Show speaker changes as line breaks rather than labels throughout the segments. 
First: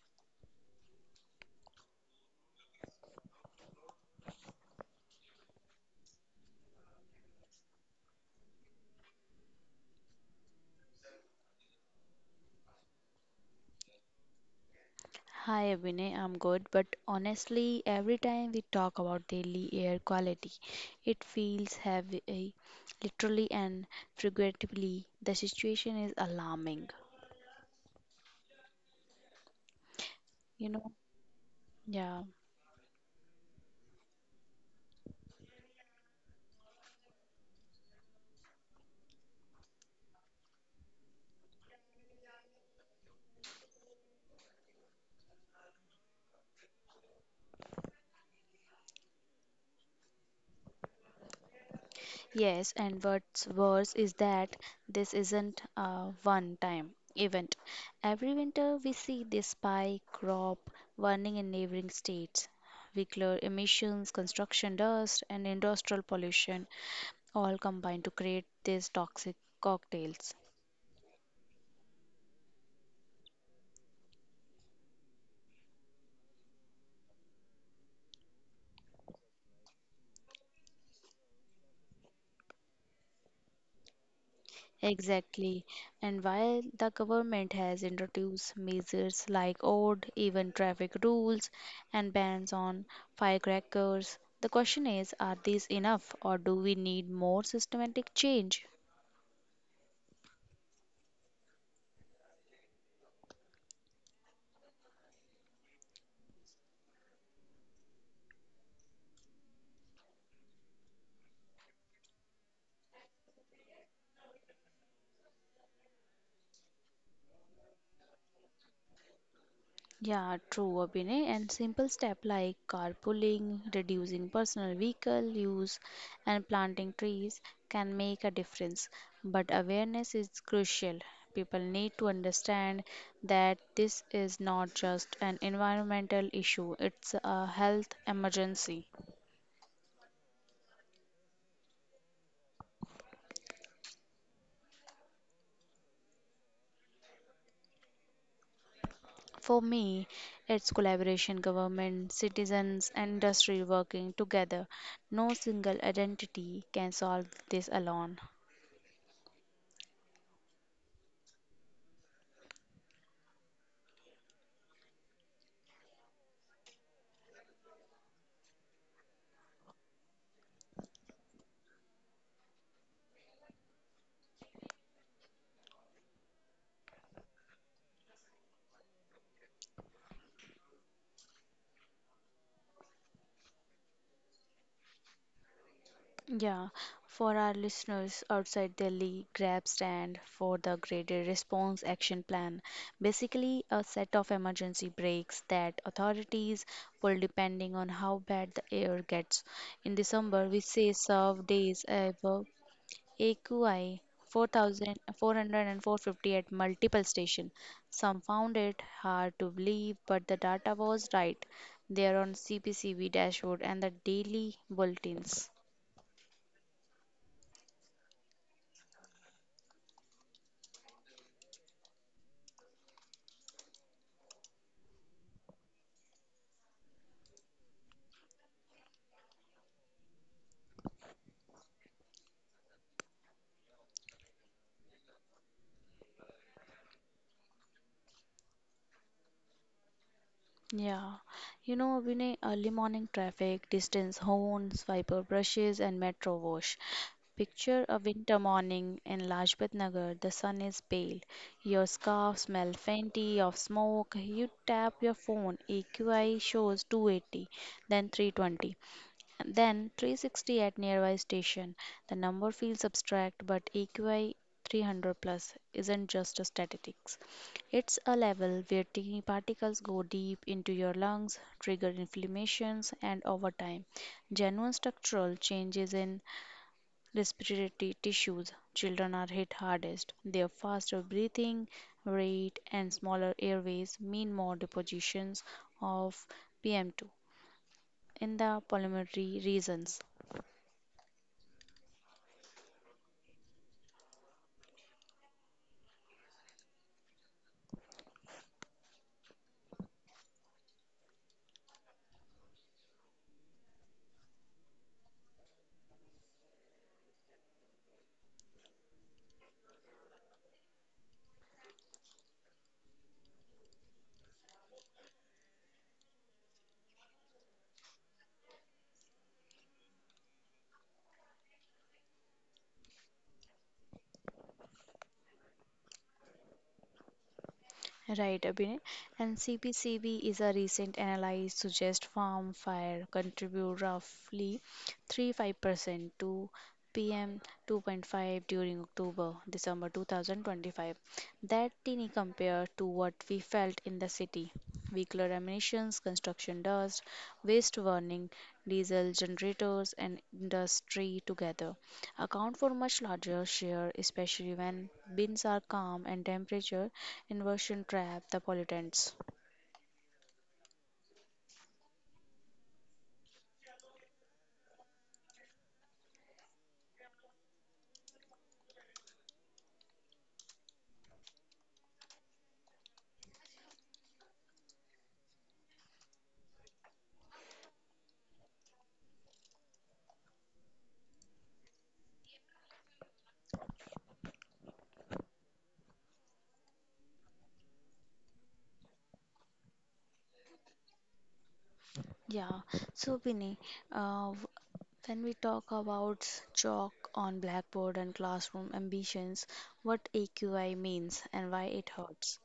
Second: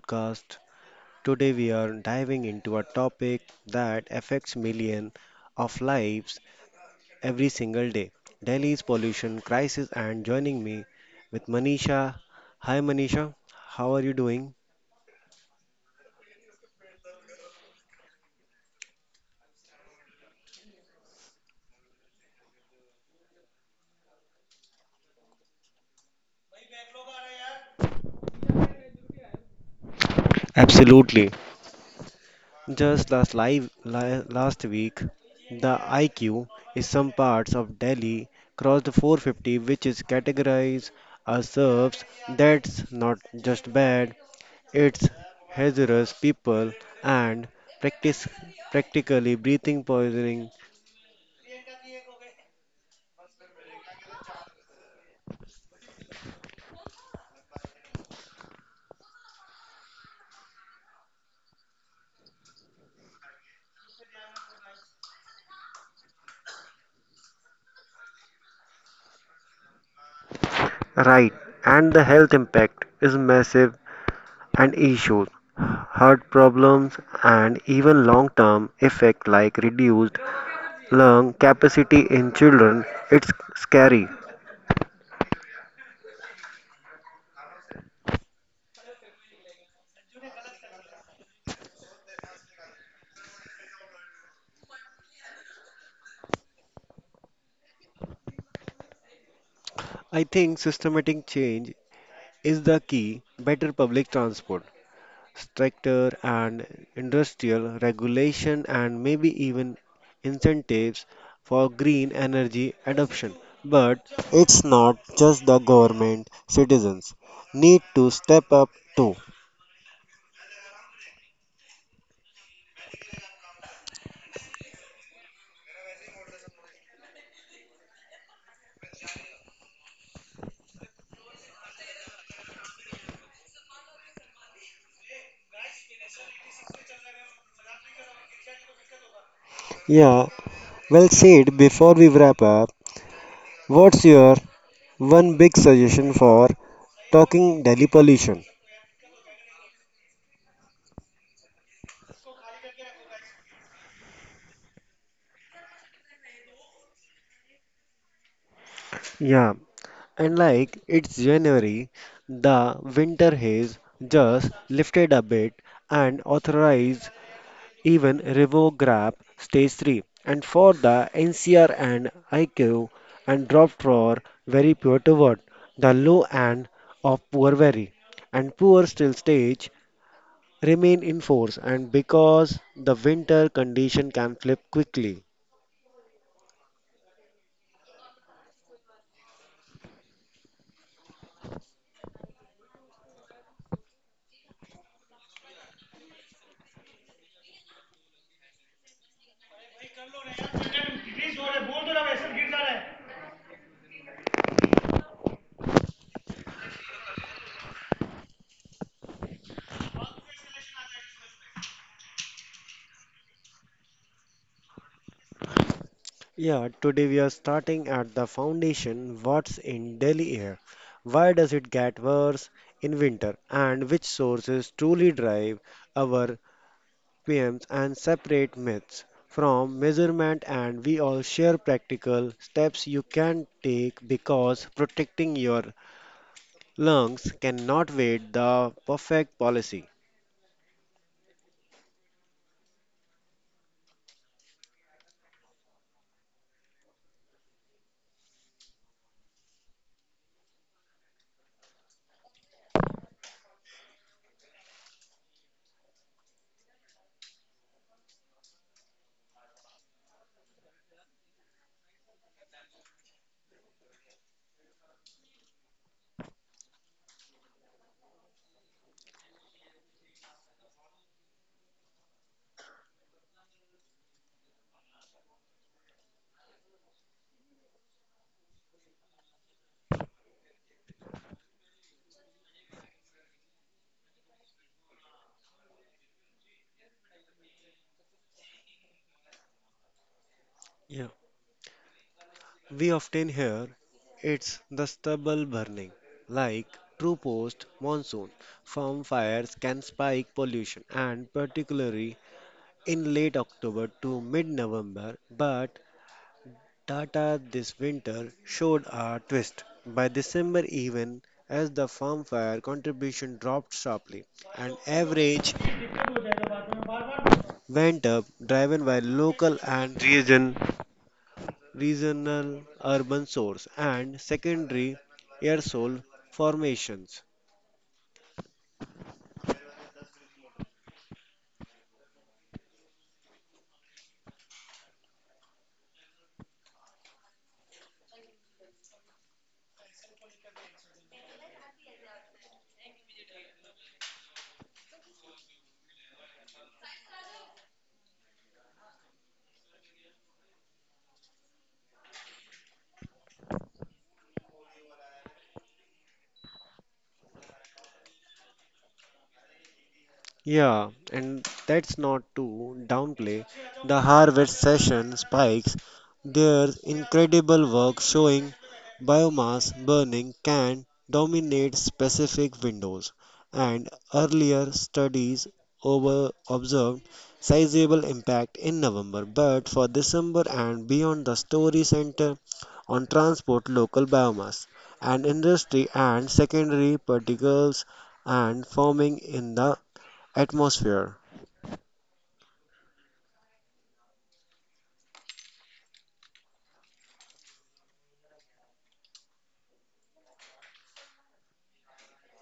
podcast. Today we are diving into a topic that affects millions of lives every single day. Delhi's pollution crisis and joining me with Manisha. Hi Manisha, how are you doing?
Hi Abhinay, I'm good, but honestly, every time we talk about daily air quality, it feels heavy, literally and figuratively. The situation is alarming, you know?
Absolutely.
Yeah.
Just last week, the IQ in some parts of Delhi crossed 450, which is categorized as serves. That's not just bad; it's hazardous. People and practice practically breathing poisoning.
Yes, and what's worse is that this isn't a one time event. Every winter, we see this spike crop warning in neighboring states. Vehicular emissions, construction dust, and industrial pollution all combine to create these toxic cocktails.
Right, and the health impact is massive and issues, heart problems, and even long term effect like reduced lung capacity in children, it's scary.
Exactly. And while the government has introduced measures like odd, even traffic rules, and bans on firecrackers, the question is, are these enough or do we need more systematic change?
I think systematic change is the key. Better public transport, stricter and industrial regulation, and maybe even incentives for green energy adoption. But it's not just the government, citizens need to step up too.
Yeah, true, Abhinay. And simple step like carpooling, reducing personal vehicle use, and planting trees can make a difference. But awareness is crucial. People need to understand that this is not just an environmental issue, it's a health emergency.
Yeah, well said. Before we wrap up, what's your one big suggestion for talking Delhi pollution?
For me, it's collaboration, government, citizens, and industry working together. No single identity can solve this alone.
Yeah, and like it's January, the winter haze just lifted a bit and authorized even revoke grab stage 3 and for the NCR and IQ and dropped for very poor toward the low end of poor very and poor still stage remain in force and because the winter condition can flip quickly.
Yeah, for our listeners outside Delhi, grab stand for the Graded Response Action Plan. Basically, a set of emergency breaks that authorities pull depending on how bad the air gets. In December, we say serve days above AQI 4400 at multiple stations. Some found it hard to believe, but the data was right. They are on CPCB dashboard and the daily bulletins.
Yeah, today we are starting at the foundation. What's in Delhi air? Why does it get worse in winter? And which sources truly drive our PMs and separate myths from measurement? And we all share practical steps you can take because protecting your lungs cannot wait the perfect policy.
Yeah, Vinay, early morning traffic, distance horns, wiper brushes, and metro wash. Picture a winter morning in Lajpat Nagar. The sun is pale. Your scarf smells faintly of smoke. You tap your phone. AQI shows 280, then 320. Then 360 at nearby station. The number feels abstract, but AQI 300 plus isn't just a statistics. It's a level where tiny particles go deep into your lungs, trigger inflammations, and over time, genuine structural changes in respiratory tissues. Children are hit hardest. Their faster breathing rate and smaller airways mean more depositions of PM2 in the pulmonary regions.
Yeah, we often hear it's the stubble burning, like true post monsoon. Farm fires can spike pollution, and particularly in late October to mid November. But Tata this winter showed a twist. By December, even as the farm fire contribution dropped sharply, and average went up, driven by local and regional urban source, and secondary aerosol formations.
Right, Abhinay. And CPCB is a recent analysis suggests farm fire contribute roughly 3-5% to PM 2.5 during October, December 2025. That tiny compared to what we felt in the city vehicular emissions, construction dust, waste burning, diesel generators, and industry together account for much larger share, especially when bins are calm and temperature inversion trap the pollutants.
Yeah, and that's not to downplay the harvest session spikes. Their incredible work showing biomass burning can dominate specific windows, and earlier studies over observed sizable impact in November, but for December and beyond, the story center on transport local biomass and industry and secondary particles and farming in the atmosphere.
Yeah, so Bini, uh, w- when we talk about chalk on blackboard and classroom ambitions, what AQI means and why it hurts.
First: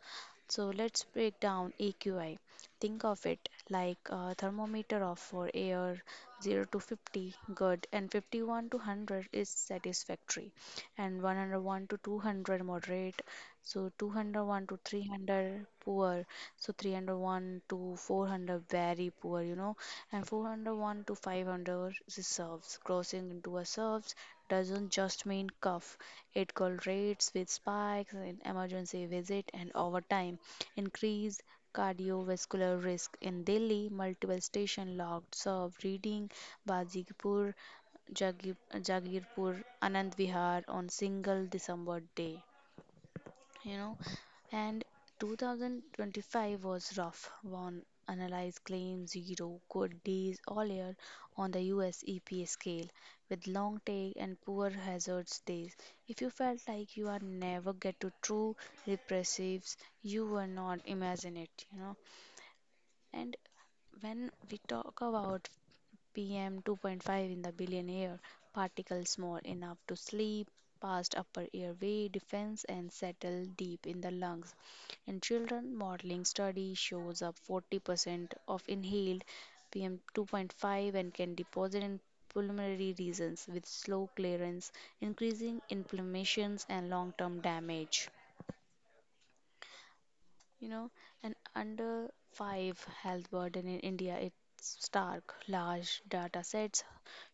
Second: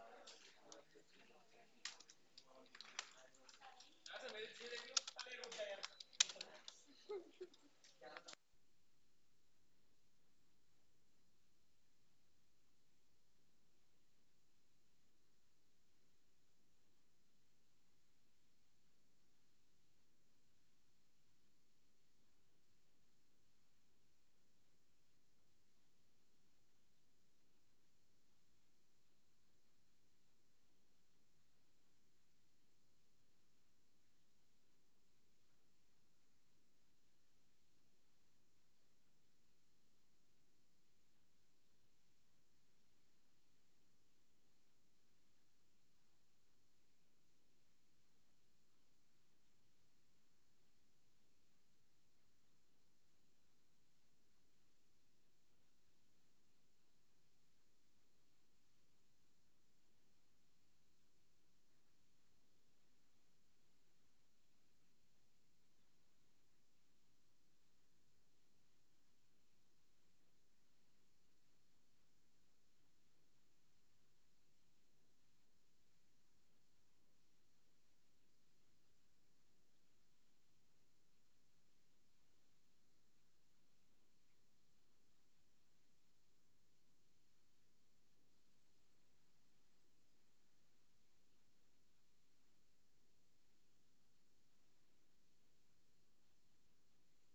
So let's break down AQI. Think of it like a thermometer of for air 0 to 50 good and 51 to 100 is satisfactory and 101 to 200 moderate so 201 to 300 poor so 301 to 400 very poor and 401 to 500 is serves. Crossing into a serves doesn't just mean cuff, it correlates with spikes in emergency visit and overtime increased cardiovascular risk. In Delhi, multiple stations logged serve reading Bajipur, Jagirpur, Anand Vihar on single December day you know. And 2025 was rough. One analyzed claims zero good days all year on the US EPA scale, with long take and poor hazards days. If you felt like you are never get to true repressives, you were not imagine it. And when we talk about PM 2.5 in the billion air, particles small enough to slip past upper airway defense and settle deep in the lungs. In children, modeling study shows up 40% of inhaled PM 2.5 and can deposit in pulmonary regions with slow clearance, increasing inflammations and long-term damage. You know, an under 5 health burden in India, it's stark. Large data sets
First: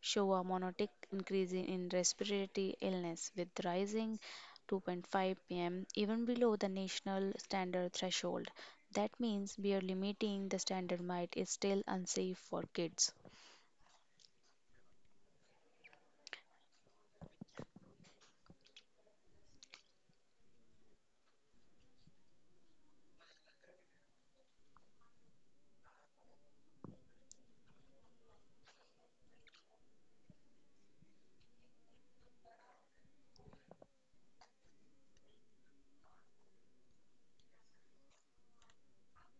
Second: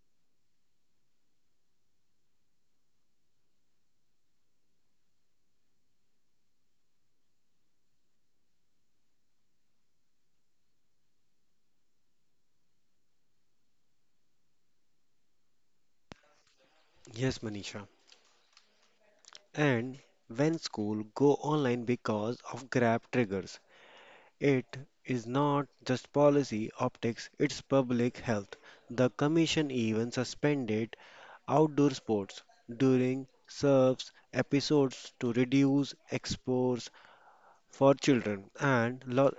show a monotic increase in respiratory illness with rising 2.5 pm even below the national standard threshold. That means barely meeting the standard might is still unsafe for kids.
Yes, Manisha. And when school go online because of Grab triggers, it is not just policy optics, it's public health. The commission even suspended outdoor sports during serves episodes to reduce exposure for children.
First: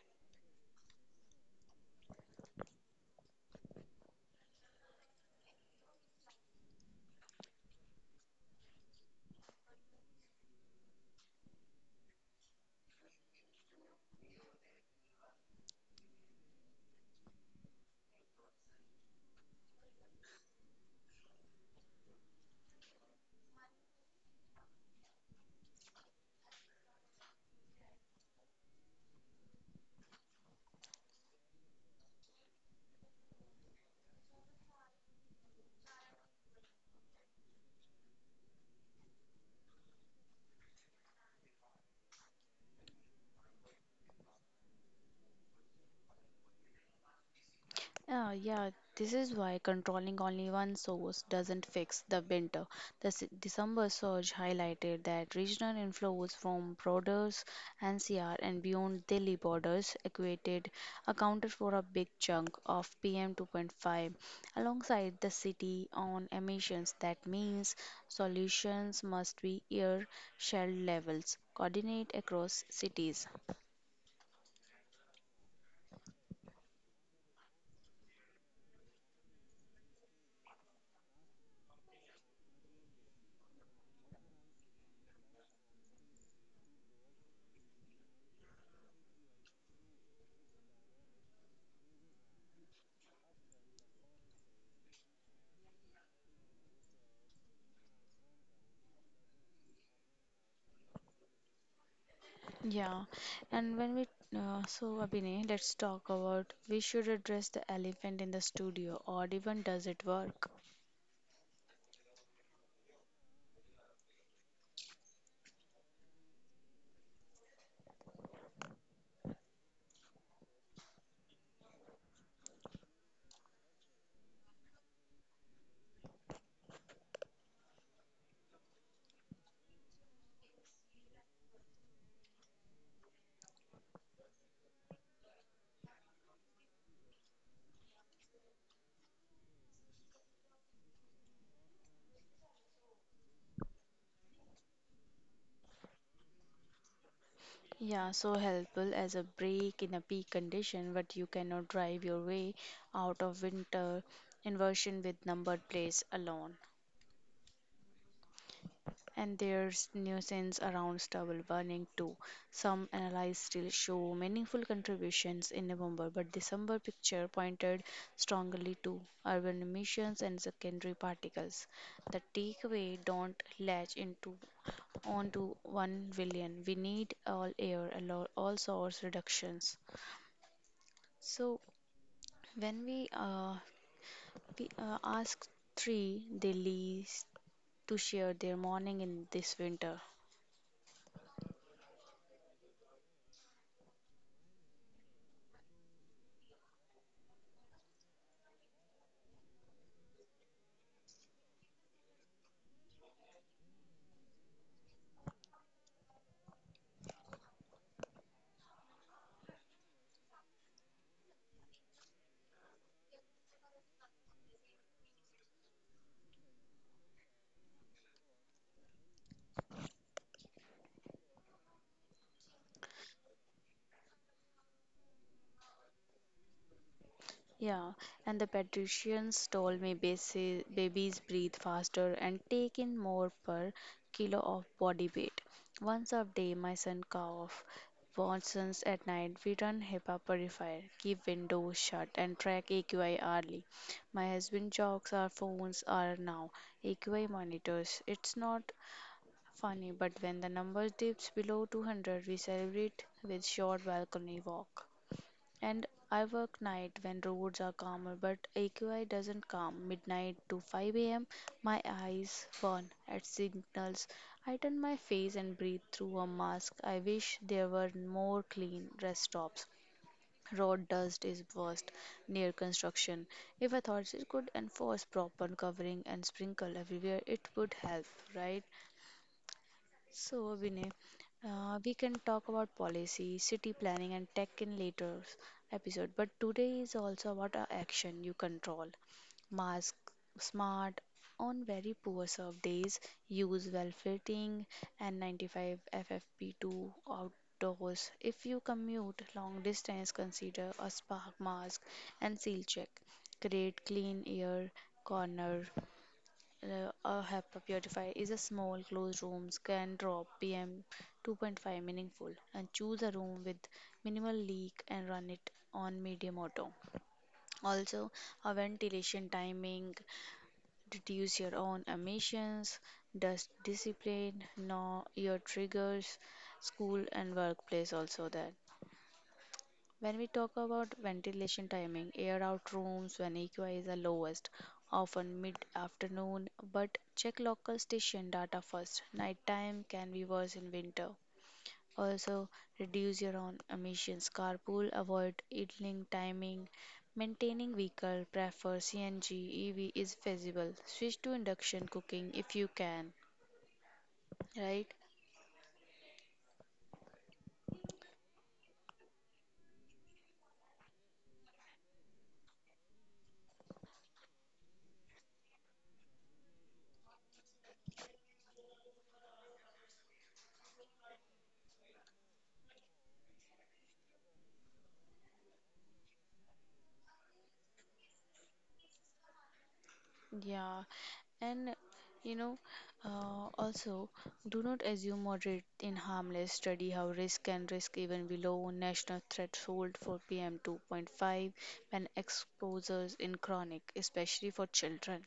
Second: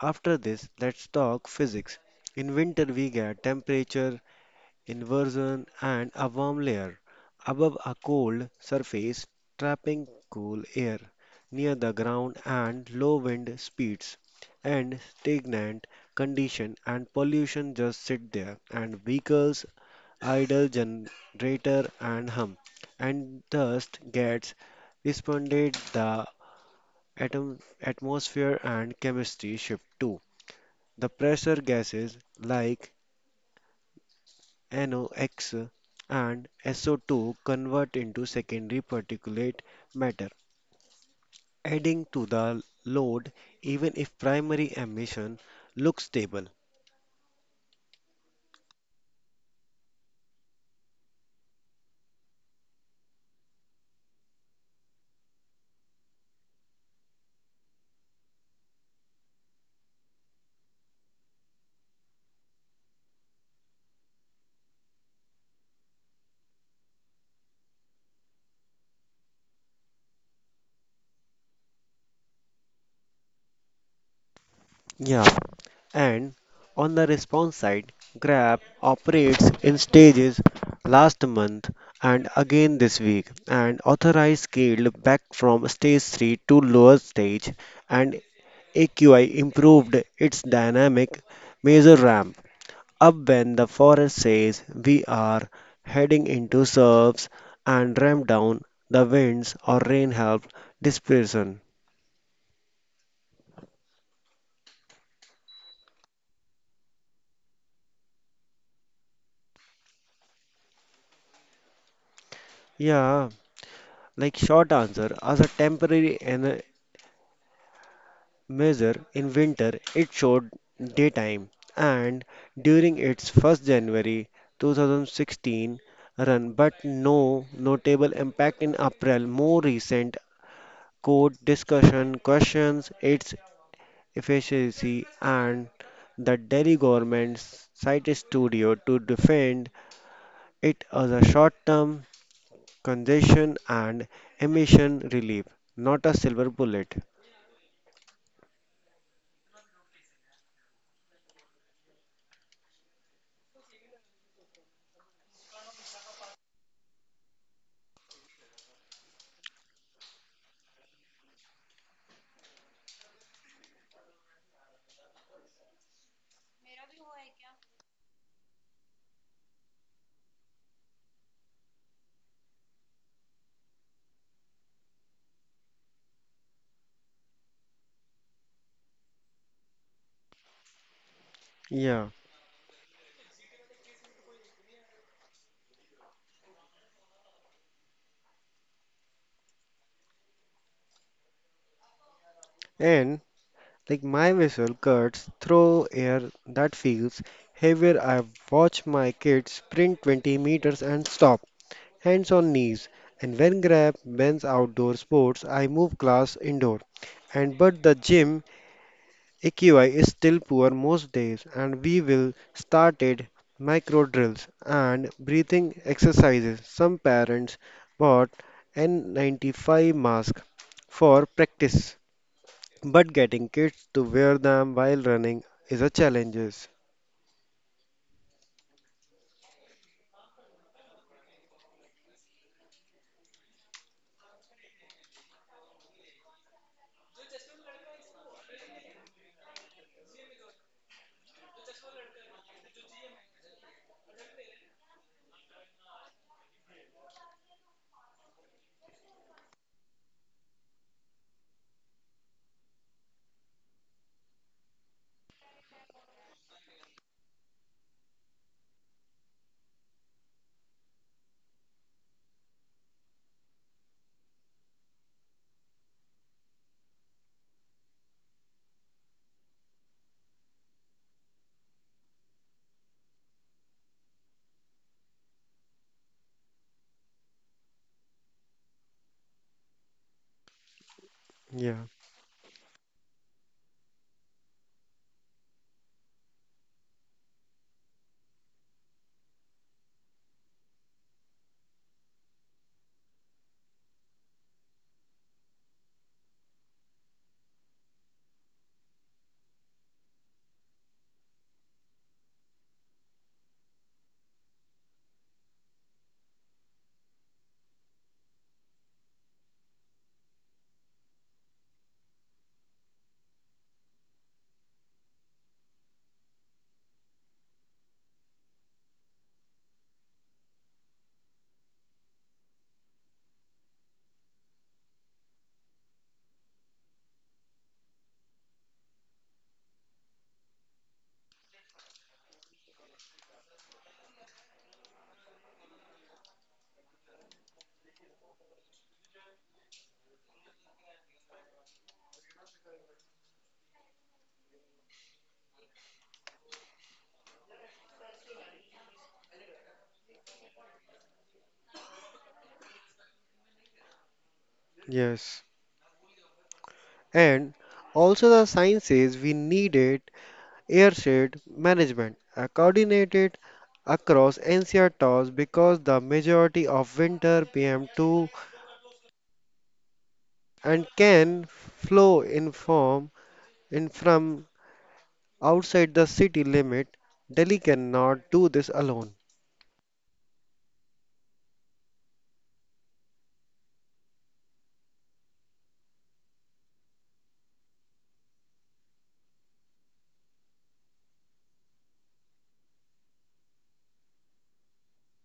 After this, let's talk physics. In winter, we get temperature inversion, and a warm layer above a cold surface, trapping cool air near the ground and low wind speeds and stagnant condition and pollution just sit there and vehicles idle generator and hum and dust gets responded the atom atmosphere and chemistry shift too the pressure gases like NOx and SO2 convert into secondary particulate matter, adding to the load even if primary emission looks stable.
Yeah, yeah, this is why controlling only one source doesn't fix the winter. December surge highlighted that regional inflows from borders, NCR, and beyond Delhi borders equated accounted for a big chunk of PM2.5 alongside the city on emissions. That means solutions must be air shell levels, coordinate across cities.
Yeah. And on the response side, Grab operates in stages last month and again this week and authorized scaled back from stage 3 to lower stage and AQI improved its dynamic measure RAM up when the forest says we are heading into surfs and ram down the winds or rain help dispersion.
Yeah, and when we so Abhinay, let's talk about, we should address the elephant in the studio, or even does it work?
Yeah, like short answer, as a measure in winter, it showed daytime and during its January 1 2016 run, but no notable impact in April. More recent court discussion questions its efficiency and the Delhi government's site studio to defend it as a short-term congestion and emission relief, not a silver bullet.
Yeah, so helpful as a break in a peak condition, but you cannot drive your way out of winter inversion with numbered plates alone. And there's nuisance around stubble burning too. Some analyses still show meaningful contributions in November, but December picture pointed strongly to urban emissions and secondary particles. The takeaway, don't latch into onto one villain. We need all air, all source reductions. So
Yeah,
when we ask three, they least to share their morning in this winter.
and like my whistle cuts through air that feels heavier. I watch my kids sprint 20 meters and stop, hands on knees. And when Grab bans outdoor sports, I move class indoor. And but the gym AQI is still poor most days and we will started micro drills and breathing exercises. Some parents bought N95 masks for practice, but getting kids to wear them while running is a challenge.
Yeah, and the patricians told me babies breathe faster and take in more per kilo of body weight. Once a day, my son cough. Watsons at night, we run HEPA purifier, keep windows shut, and track AQI hourly. My husband jokes our phones are now AQI monitors. It's not funny, but when the number dips below 200, we celebrate with short balcony walk. And I work night when roads are calmer, but AQI doesn't calm. Midnight to 5 a.m., my eyes burn at signals. I turn my face and breathe through a mask. I wish there were more clean rest stops. Road dust is worst near construction. If authorities could enforce proper covering and sprinkle everywhere, it would help, right? So, Vinay,
Yeah,
we can talk about policy, city planning, and tech in later episode. But today is also about a action you control. Mask, smart, on very poor serve days, use well-fitting N95 FFP2 outdoors. If you commute long distance, consider a spark mask and seal check. Create clean air corner, a HEPA purifier is a small closed room can drop PM 2.5 meaningful and choose a room with minimal leak and run it on medium auto. Also, a ventilation timing reduce your own emissions, dust discipline, know your triggers, school and workplace also there. When we talk about ventilation timing, air out rooms when AQI is the lowest, often mid afternoon, but check local station data first. Nighttime can be worse in winter. Also, reduce your own emissions. Carpool, avoid idling timing. Maintaining vehicle, prefer CNG, EV is feasible. Switch to induction cooking if you can, right?
yes. And also the science says we needed airshade management, a coordinated across NCR because the majority of winter PM2 and can flow in form in from outside the city limit. Delhi cannot do this alone.
Yeah, and you know, Also, do not assume moderate in harmless. Study how risk can risk even below national threshold for PM 2.5 when exposures in chronic, especially for children.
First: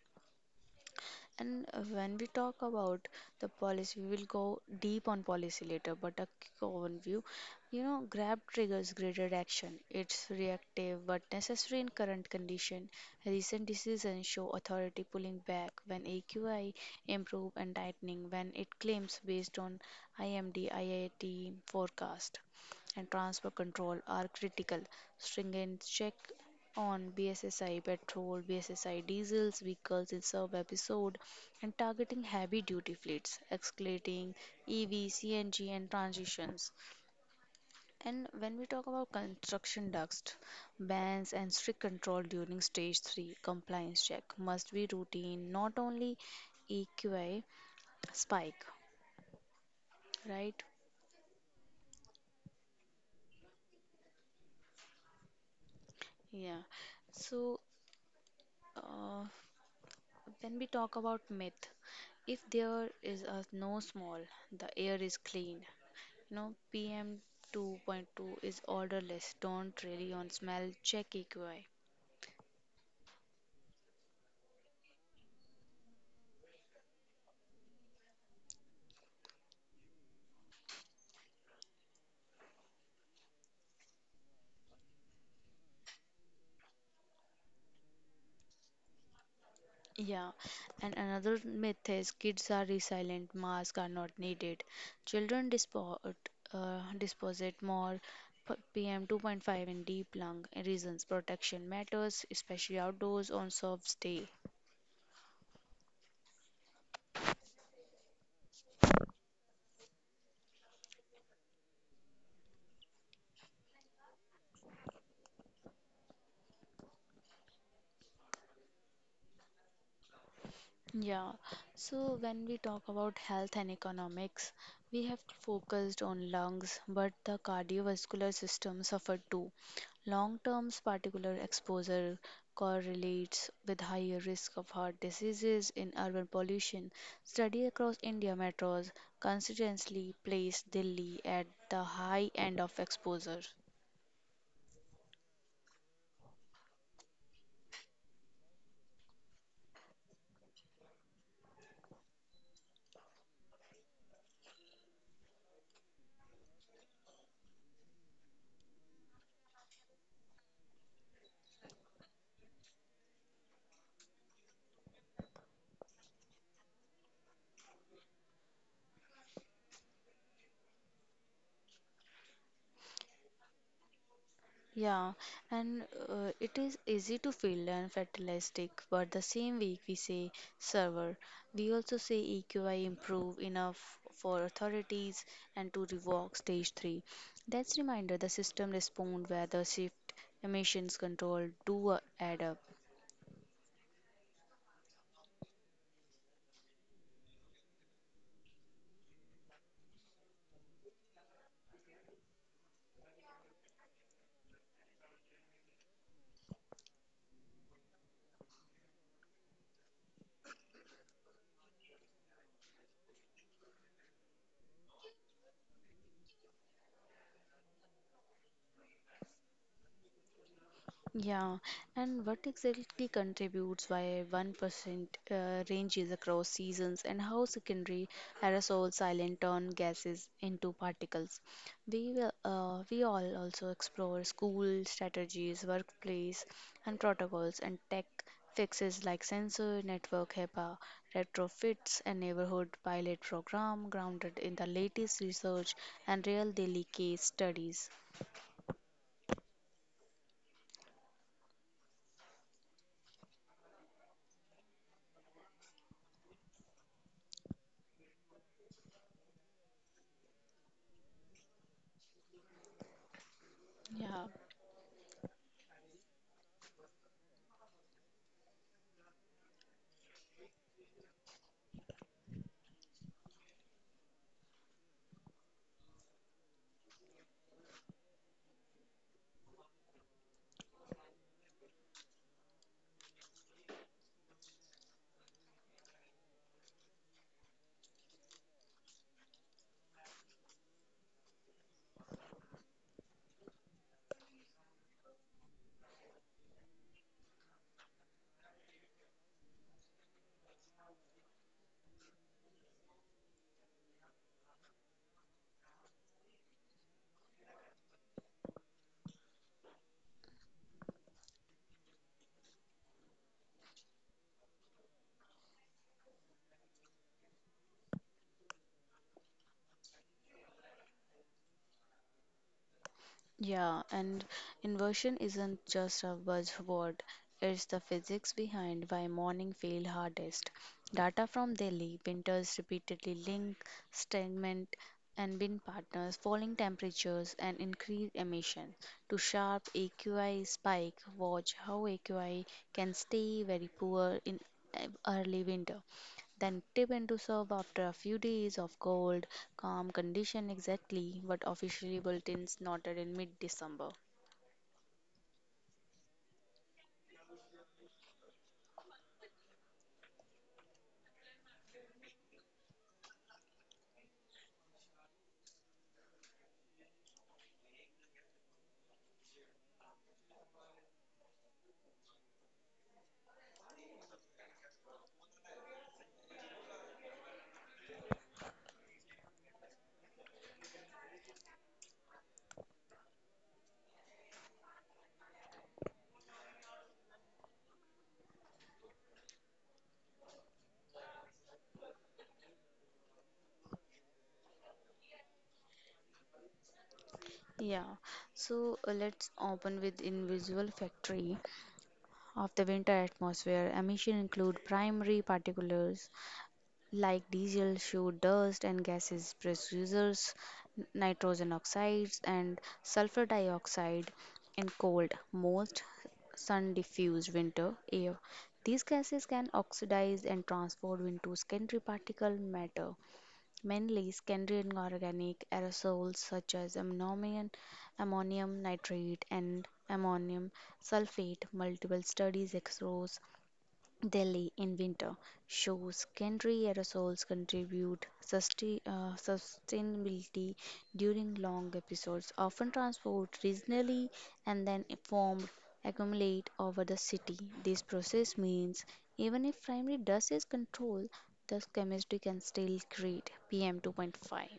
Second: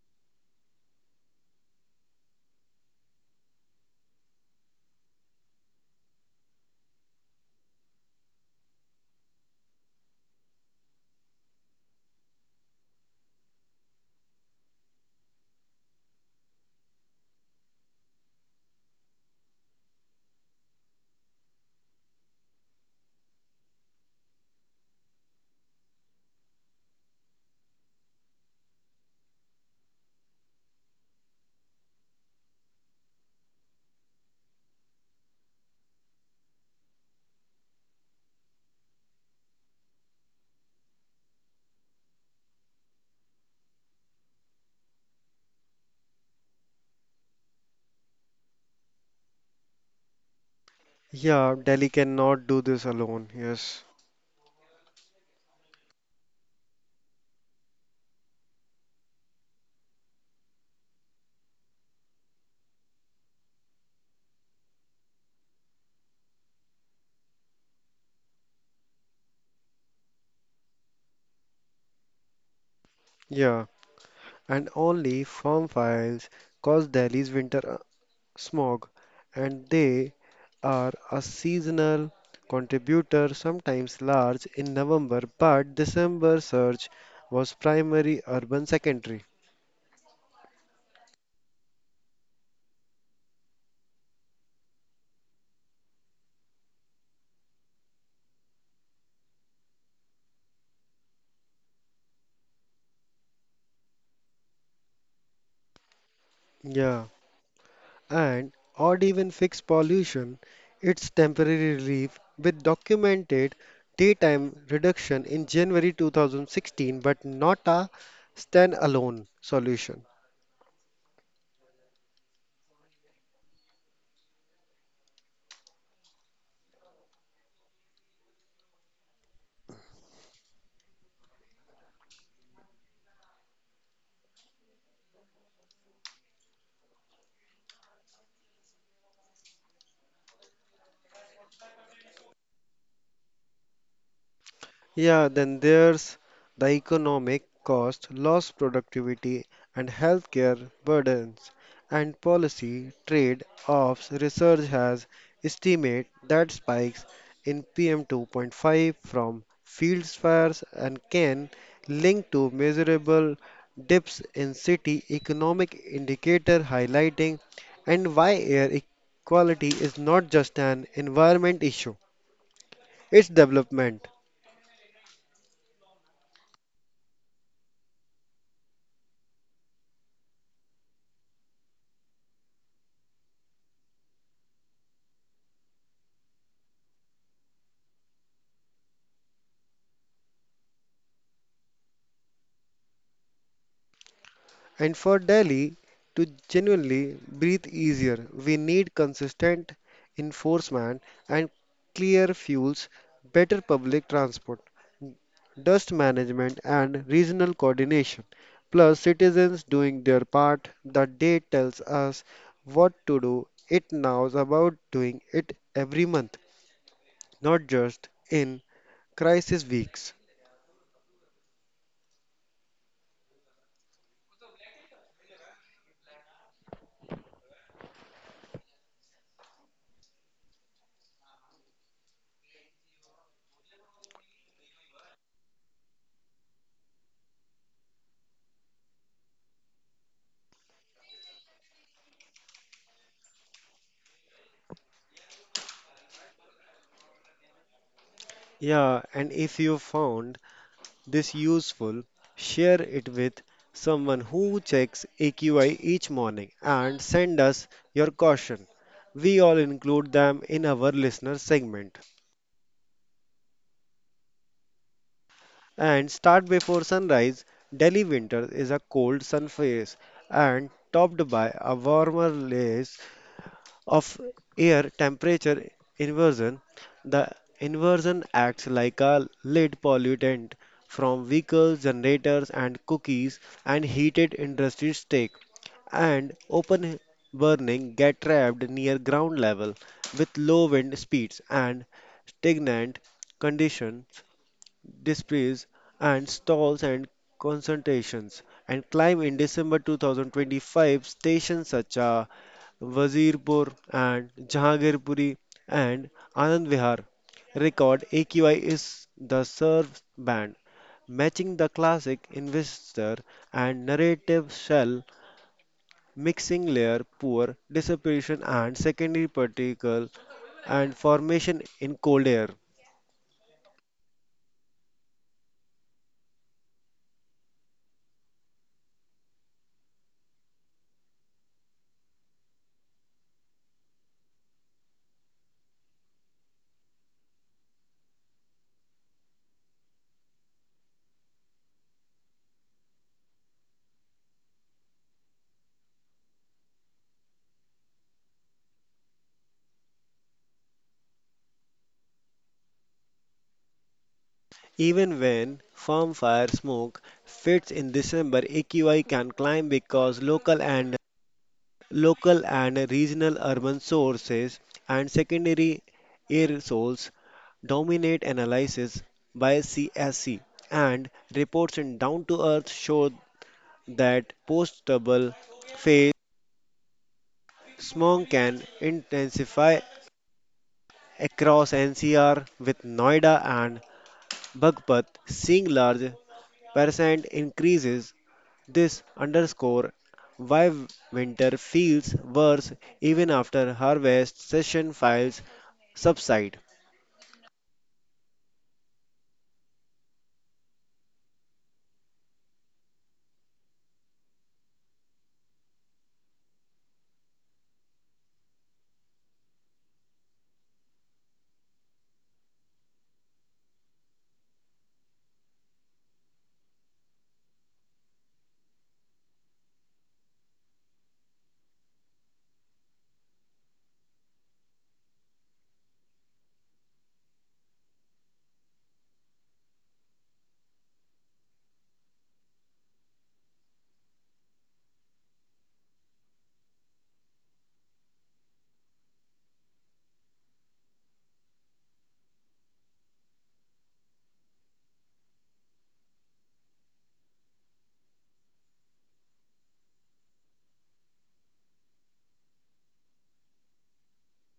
And when we talk about the policy, we will go deep on policy later, but a quick overview. You know, grab triggers graded action. It's reactive but necessary in current condition. Recent decisions show authority pulling back when AQI improve and tightening when it claims based on IMD IIT forecast and transfer control are critical. Stringent check on BSSI petrol, BSSI diesels vehicles in sub episode and targeting heavy duty fleets, escalating EV, CNG and transitions. And when we talk about construction dust, bans and strict control during stage 3 compliance check must be routine, not only EQI spike, right?
Yeah, Delhi cannot do this alone. Yes.
Yeah. So uh, when we talk about myth, if there is a no small, the air is clean. No, PM 2.2 is odorless. Don't really on smell. Check EQI.
Yeah, and only farm fires cause Delhi's winter smog, and they are a seasonal contributor, sometimes large in November, but December surge was primary urban secondary.
Yeah, and another myth is kids are resilient, masks are not needed. Children dispo deposit more PM 2.5 in deep lung reasons. Protection matters, especially outdoors on soft day.
Yeah. And or even fix pollution, its temporary relief with documented daytime reduction in January 2016, but not a standalone solution.
Yeah, so when we talk about health and economics, we have focused on lungs, but the cardiovascular system suffered too. Long term particular exposure correlates with higher risk of heart diseases in urban pollution. Study across India metros consistently placed Delhi at the high end of exposure.
Yeah, then there's the economic cost, lost productivity, and healthcare burdens, and policy trade-offs. Research has estimated that spikes in PM2.5 from field fires and can link to measurable dips in city economic indicator highlighting and why air quality is not just an environment issue, it's development.
Yeah, and it is easy to feel and fatalistic, but the same week we say server. We also say EQI improve enough for authorities and to revoke stage 3. That's reminder the system respond where the shift emissions control do add up.
And for Delhi to genuinely breathe easier, we need consistent enforcement and clear fuels, better public transport, dust management, and regional coordination. Plus, citizens doing their part. The day tells us what to do. It now is about doing it every month, not just in crisis weeks.
Yeah, and what exactly contributes why 1% ranges across seasons and how secondary aerosol silent turn gases into particles. We all also explore school strategies, workplace and protocols and tech fixes like sensor network HEPA retrofits and neighborhood pilot program grounded in the latest research and real daily case studies.
Yeah, and if you found this useful, share it with someone who checks AQI each morning and send us your caution. We all include them in our listener segment.
Yeah.
And start before sunrise. Delhi winter is a cold sun phase and topped by a warmer layer of air temperature inversion, the inversion acts like a lead pollutant from vehicles, generators, and cookies and heated industry stake and open burning get trapped near ground level with low wind speeds and stagnant condition displays and stalls and concentrations and climb in December 2025 stations such as Wazirpur and Jahangirpuri and Anand Vihar record AQI is the surf band matching the classic investor and narrative shell mixing layer poor dissipation and secondary particle and formation in cold air.
Yeah, and inversion isn't just a buzzword, it's the physics behind why morning feel hardest. Data from Delhi winters repeatedly link stagnant and wind patterns, falling temperatures, and increased emission to sharp AQI spike. Watch how AQI can stay very poor in early winter. Then tip into serve after a few days of cold, calm condition exactly what officially bulletins noted in mid-December.
Even when farm fire smoke fits in December, AQI can climb because local and regional urban sources and secondary air sources dominate analysis by CSC and reports in down to earth show that post double phase smog can intensify across NCR with Noida and Bagpat seeing large percent increases. This underscores why winter feels worse even after harvest session files subside.
Yeah, so let's open with invisible factory of the winter atmosphere. Emission include primary particulates. Like diesel shoe dust and gases, precursors, nitrogen oxides, and sulfur dioxide in cold, moist, sun diffused winter air. These gases can oxidize and transform into secondary particle matter, mainly secondary inorganic aerosols such as ammonium, ammonium nitrate, and ammonium sulfate. Multiple studies expose Delhi in winter shows secondary aerosols contribute sustainability during long episodes, often transport regionally and then formed accumulate over the city. This process means even if primary dust is controlled, the chemistry can still create PM 2.5.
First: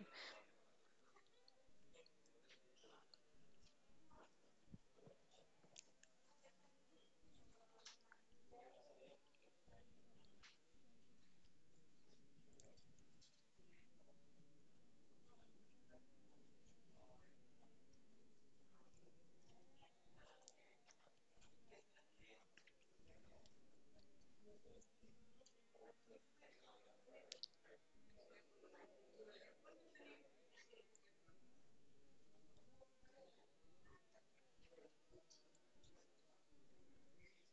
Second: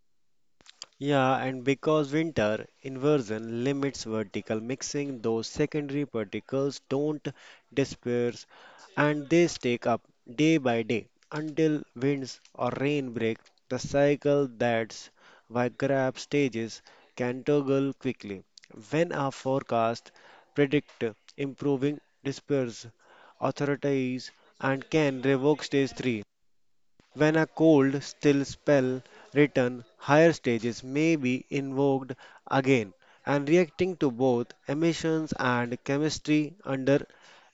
Yeah, and because winter inversion limits vertical mixing, those secondary particles don't disperse and they stack up day by day until winds or rain break the cycle that's why grab stages can toggle quickly. When a forecast predict improving disperse authorities and can revoke stage 3 when a cold, still spell return, higher stages may be invoked again and reacting to both emissions and chemistry under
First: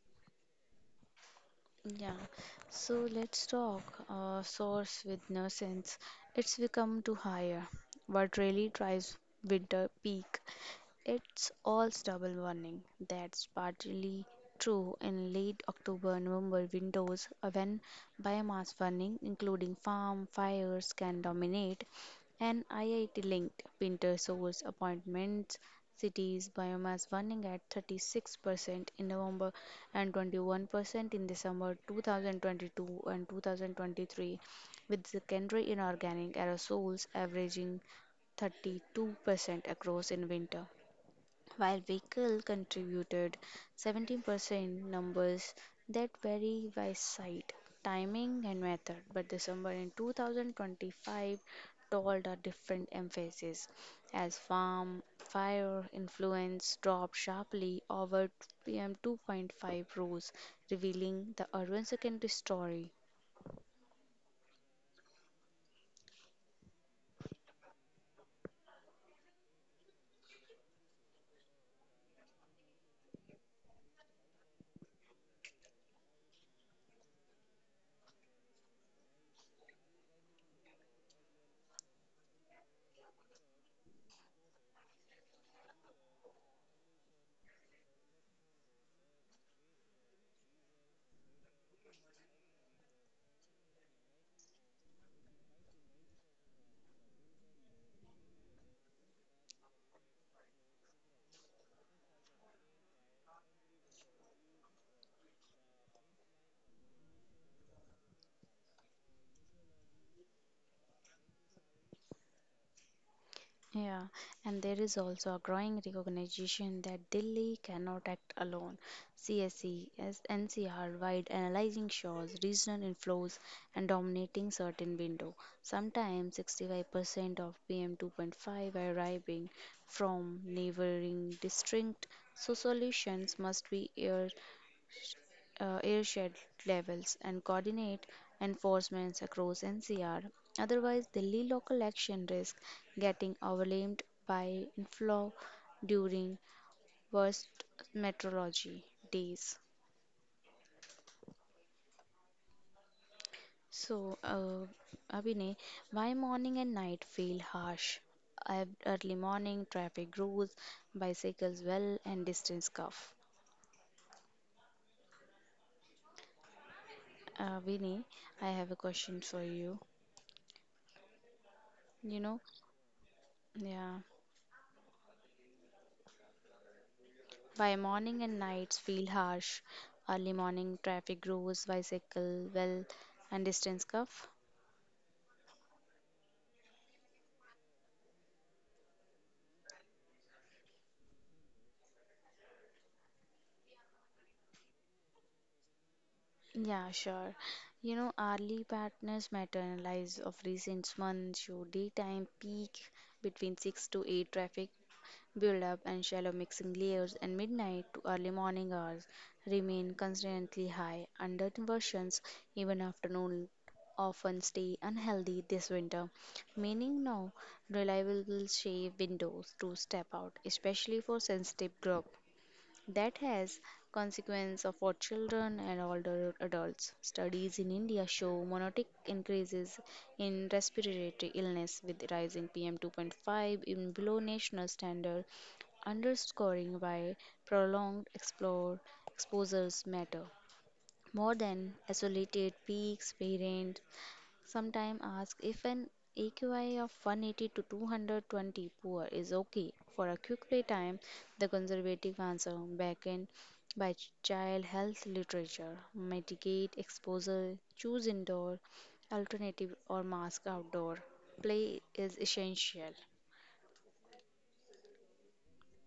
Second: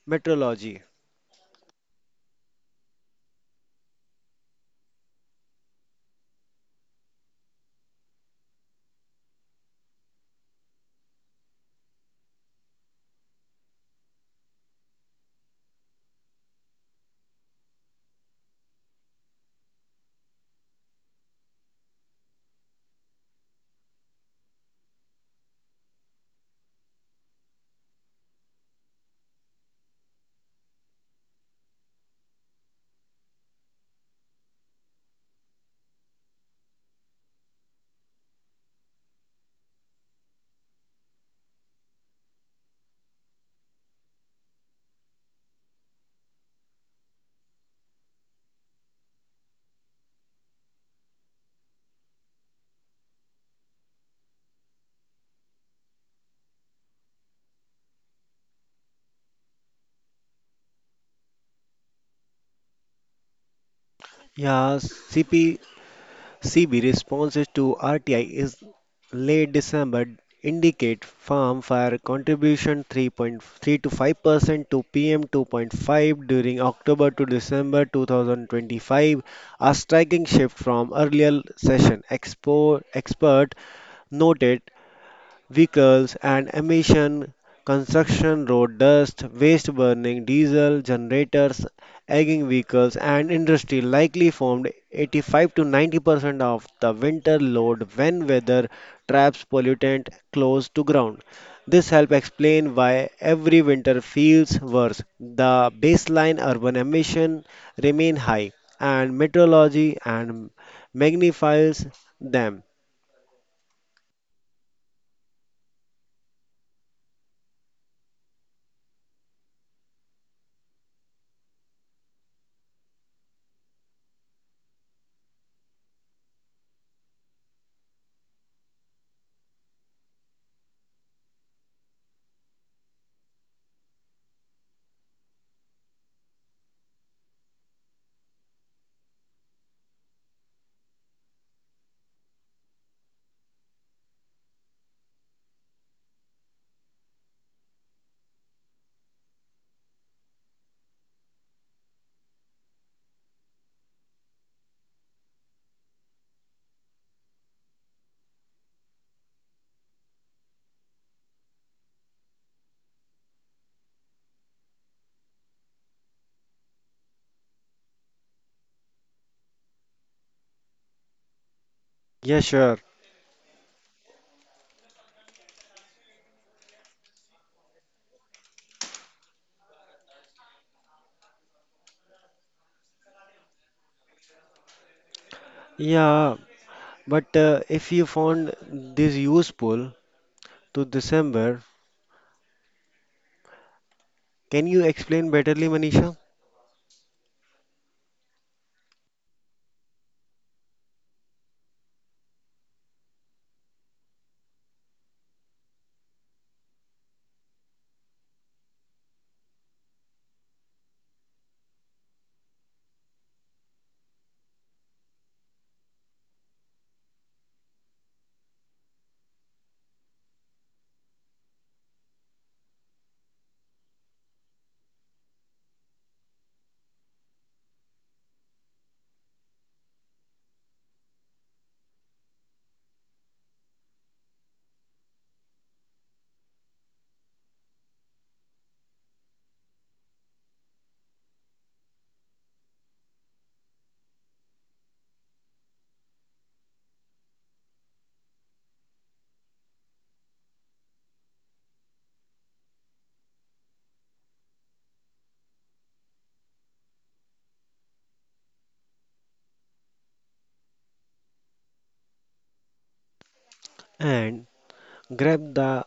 metrology.
Yeah, so let's talk source with nuisance. It's become too higher. What really drives winter peak? It's all's double warning. That's partly true in late October, November windows when biomass burning, including farm fires, can dominate, and IIT linked winter source appointments cities biomass burning at 36% in November and 21% in December 2022 and 2023, with secondary inorganic aerosols averaging 32% across in winter, while vehicle contributed 17%, numbers that vary by site, timing and method, but December in 2025 told a different emphasis as farm fire influence dropped sharply over PM 2.5 rose, revealing the urban secondary story.
Yes, CP CB responses to RTI is late December indicate farm fire contribution 3.3 to 5% to PM 2.5 during October to December 2025, a striking shift from earlier session. Expert noted vehicles and emission, construction, road dust, waste burning, diesel generators, aging vehicles, and industry likely formed 85 to 90% of the winter load when weather traps pollutant close to ground. This helps explain why every winter feels worse. The baseline urban emission remain high, and meteorology and magnifies them.
Yeah, and there is also a growing recognition that Delhi cannot act alone. CSE, as NCR wide analyzing shows, regional inflows, and dominating certain window. Sometimes 65% of PM2.5 arriving from neighboring district, so solutions must be aired, airshed levels and coordinate enforcements across NCR. Otherwise, Delhi local action risks getting overwhelmed by inflow during worst meteorology days. So, Abhinay, why morning and night feel harsh? Early morning traffic grows, bicycles well, and distance cough. Vinay, I have a question for you. You
Yeah,
know,
sure.
yeah. Why morning and nights feel harsh, early morning traffic grows, bicycle, well, and distance cuff?
Yeah, But if you found this useful to December, can you explain betterly, Manisha?
Yeah, sure. You know, early partners maternalize of recent months show daytime peak between 6 to 8 traffic build up and shallow mixing layers, and midnight to early morning hours remain constantly high under versions. Even afternoon often stay unhealthy this winter, meaning no reliable shade windows to step out, especially for sensitive group that has consequence of for children and older adults. Studies in India show monotic increases in respiratory illness with rising PM2.5 in below national standard, underscoring why prolonged explore exposures matter. More than isolated peaks, parents sometime ask if an AQI of 180 to 220 poor is okay for a quick playtime. The conservative answer backed by child health literature. Mitigate exposure, choose indoor alternative or mask outdoor. Play is essential.
And grab the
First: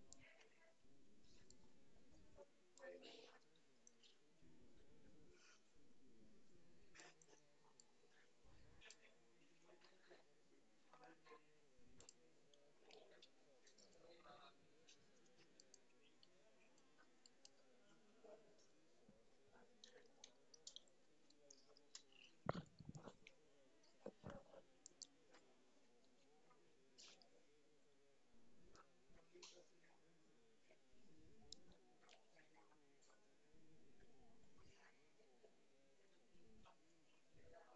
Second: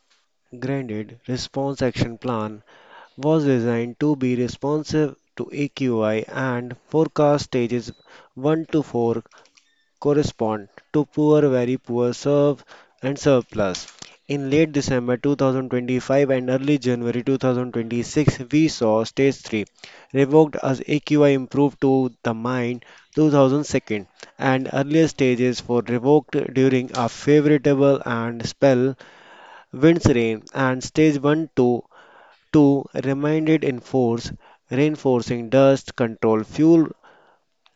granted response action plan was designed to be responsive to AQI and forecast stages 1 to 4 correspond to poor, very poor, serve, and surplus. In late December 2025 and early January 2026, we saw stage 3 revoked as AQI improved to the mine 2002 and earlier stages for revoked during a favorable and spell winds rain and stage 1 to 2 remained in force reinforcing dust control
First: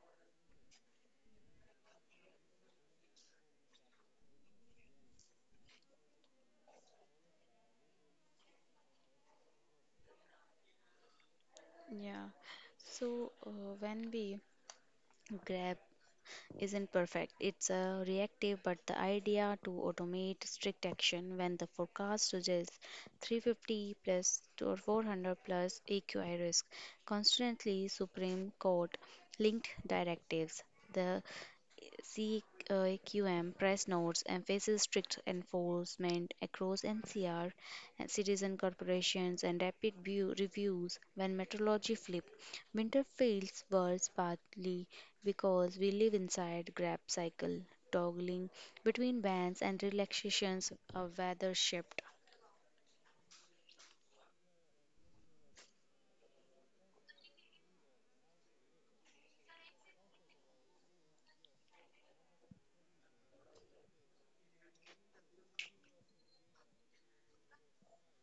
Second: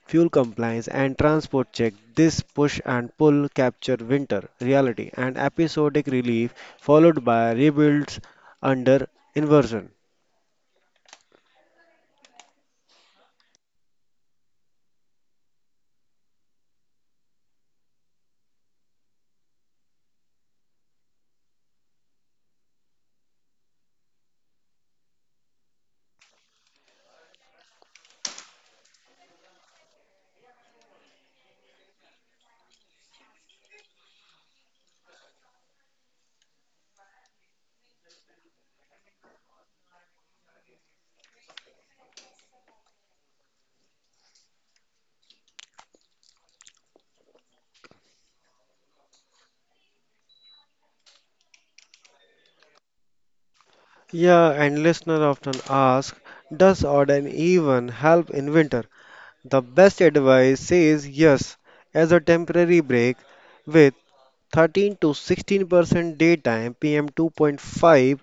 fuel compliance, and transport check. This push and pull capture winter reality and episodic relief followed by rebuilds under inversion.
Yeah. So when we grab isn't perfect. It's a reactive, but the idea to automate strict action when the forecast suggests 350 plus or 400 plus AQI risk, constantly Supreme Court linked directives. The CQM press notes emphasizes strict enforcement across NCR and citizen corporations and rapid view reviews when methodology flipped. Winter feels worse partly because we live inside grab cycle, toggling between bans and relaxations of weather shift.
Yeah, and listeners often ask, does Odin even help in winter? The best advice says yes, as a temporary break with 13 to 16% daytime PM 2.5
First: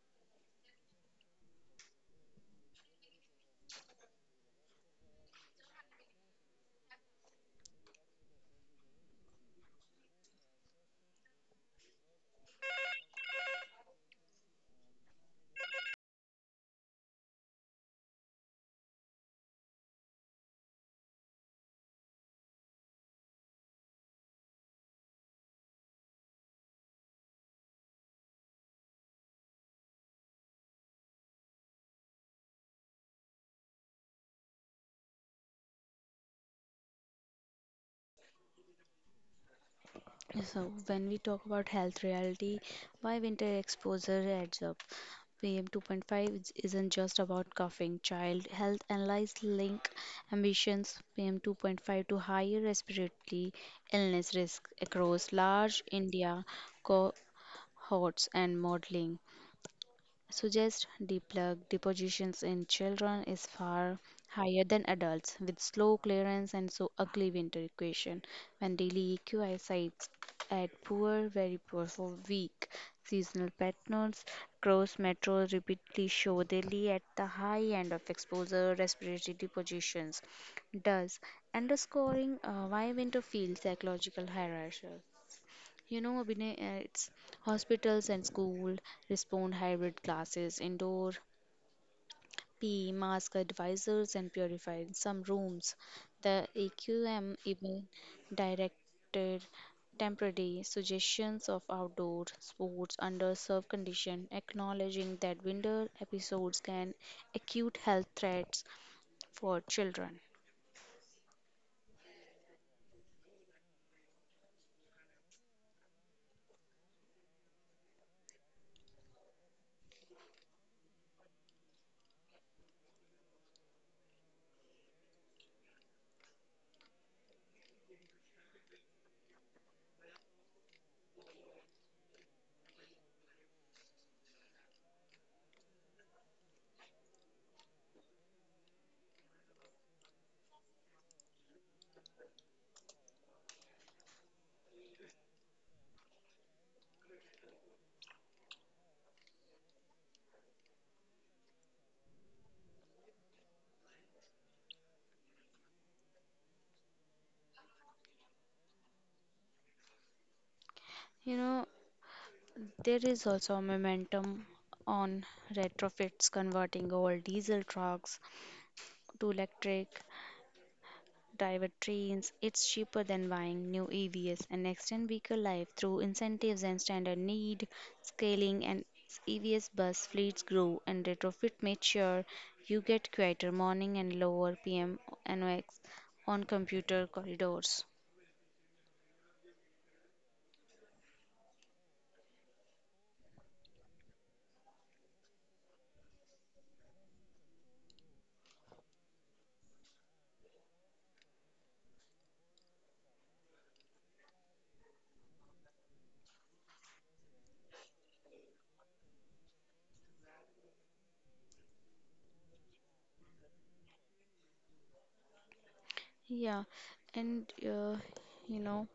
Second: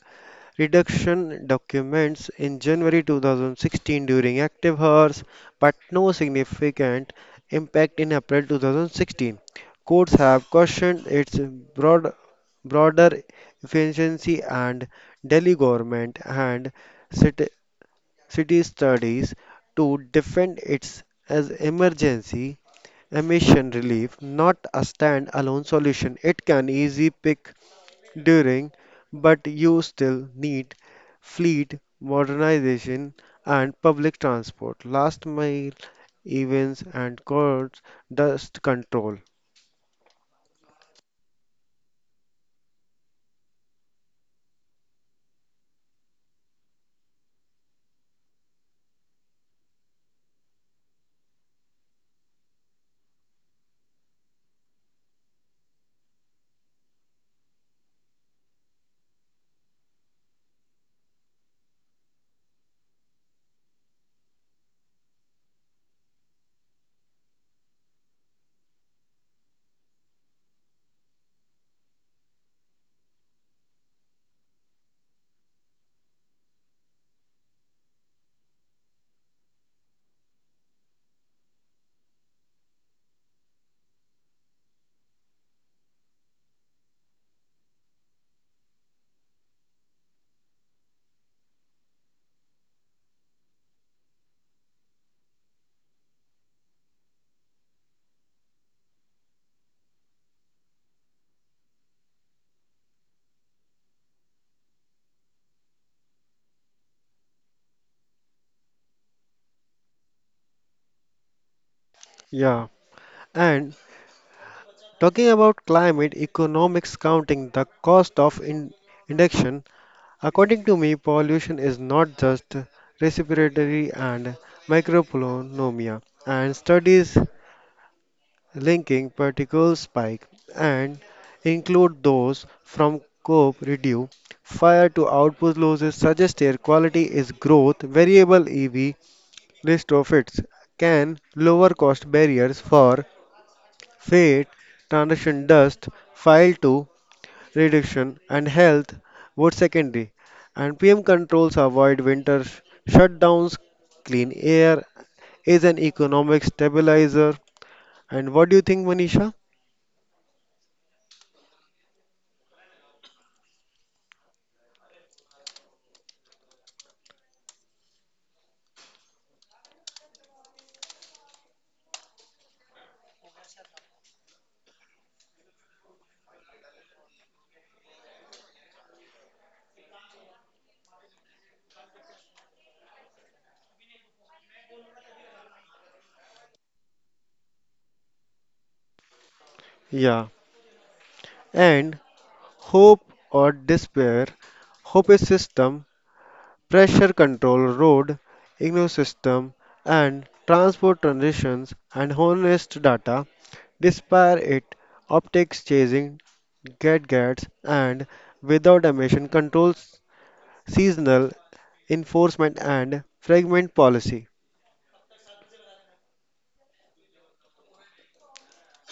reduction documents in January 2016 during active hours, but no significant impact in April 2016. Courts have cautioned its broad, broader efficiency and Delhi government and city, city studies to defend its as emergency emission relief, not a standalone solution. It can easy pick during, but you still need fleet modernization and public transport, last mile events and courts, dust control.
So when we talk about health reality, why winter exposure adds up. PM 2.5 isn't just about coughing. Child health analysis link ambitions PM 2.5 to higher respiratory illness risk across large India cohorts and modeling suggests deplug depositions in children is far higher than adults, with slow clearance and so ugly winter equation. When daily EQI sites at poor, very poor for weak seasonal patterns, cross metros repeatedly show daily at the high end of exposure respiratory depositions. Thus, underscoring why winter feels psychological hierarchical. You know, Abhinay, it's hospitals and school respond hybrid classes, indoor PE, mask advisors, and purified some rooms. The AQM even directed temporary suggestions of outdoor sports under serve condition, acknowledging that winter episodes can acute health threats for children.
Yeah. And talking about climate economics counting the cost of induction, according to me, pollution is not just respiratory and microponomia. And studies linking particle spike and include those from cope reduce fire to output losses suggest air quality is growth variable EV list of its can lower cost barriers for fate transition dust file to reduction and health wood secondary and PM controls avoid winter shutdowns clean air is an economic stabilizer and what do you think Manisha?
You know, there is also a momentum on retrofits converting old diesel trucks to electric private trains. It's cheaper than buying new EVs and extend vehicle life through incentives and standard need scaling, and EVs bus fleets grow and retrofit mature. You get quieter morning and lower PM NOx on computer corridors.
Yeah. And hope or despair. Hope is system, pressure control, road, ecosystem, and transport transitions and honest data. Despair it, optics chasing gadgets and without emission controls, seasonal enforcement and fragment policy.
Yeah, and you know.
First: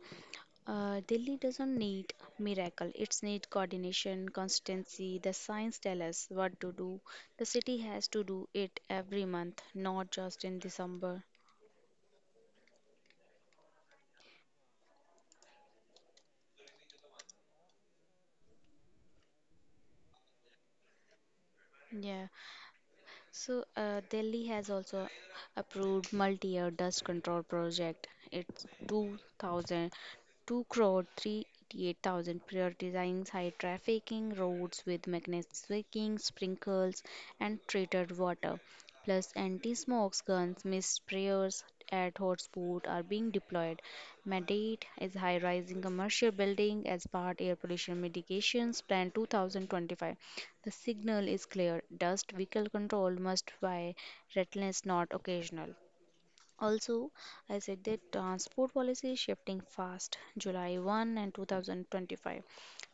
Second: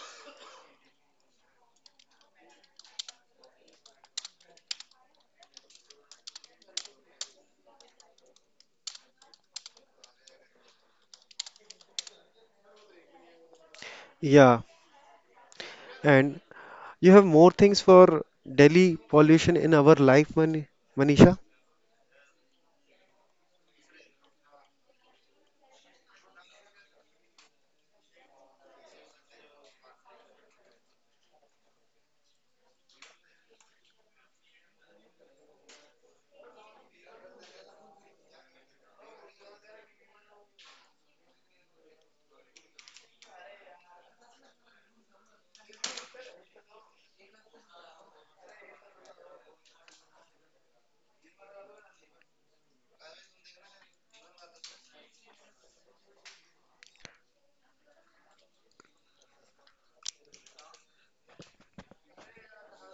Delhi doesn't need miracle. It's need coordination, consistency. The science tell us what to do. The city has to do it every month, not just in December.
Yeah, and you have more things for Delhi pollution in our life, Manisha?
Yeah. So Delhi has also approved multi-year dust control project. It's 2,000, 2 crore 388,000 prioritizing high trafficking roads with magnetic switching, sprinkles, and treated water. Plus, anti-smokes guns, mist sprayers at hotspots are being deployed. Mandate is high-rising commercial building as part air pollution mitigations plan 2025. The signal is clear: dust vehicle control must be relentless, not occasional. Also, I said that transport policy is shifting fast. July 1 and 2025.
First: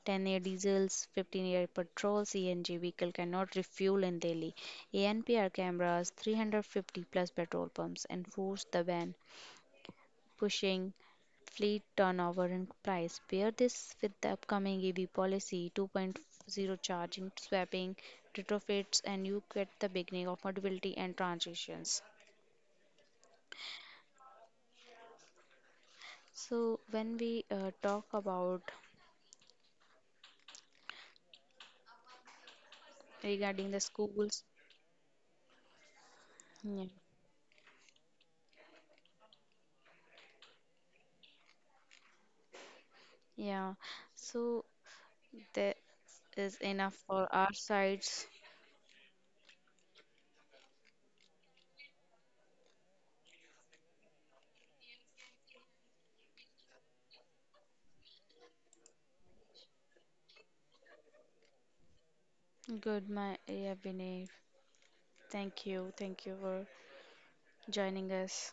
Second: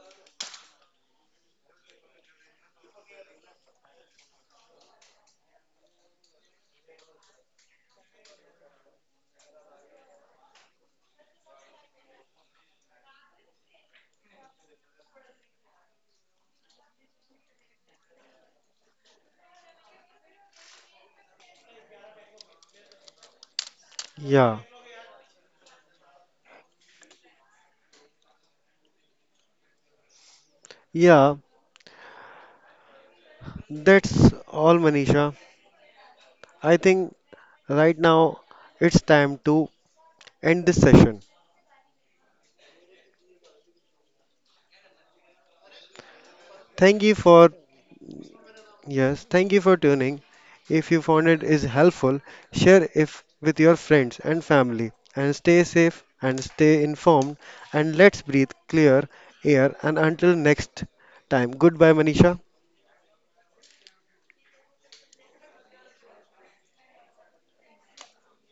10-year diesels, 15-year petrol, CNG vehicle cannot refuel in Delhi. ANPR cameras, 350 plus petrol pumps enforce the ban, pushing fleet turnover and price. Pair this with the upcoming EV policy, 2.0 charging, swapping, retrofits, and you get the beginning of mobility and transitions.
Yeah,
So when we talk about
yeah.
regarding the
That's
schools,
all, Manisha. I
yeah,
think right now it's time to end this session.
yeah, so there is enough
Thank you
for
for
our sides.
Yes, thank you for tuning. If you found it is helpful, share it with your friends and family and stay safe and stay informed and let's breathe clear air and until next time. Goodbye Manisha.
Good, my yeah, Vinay. Thank you for joining us.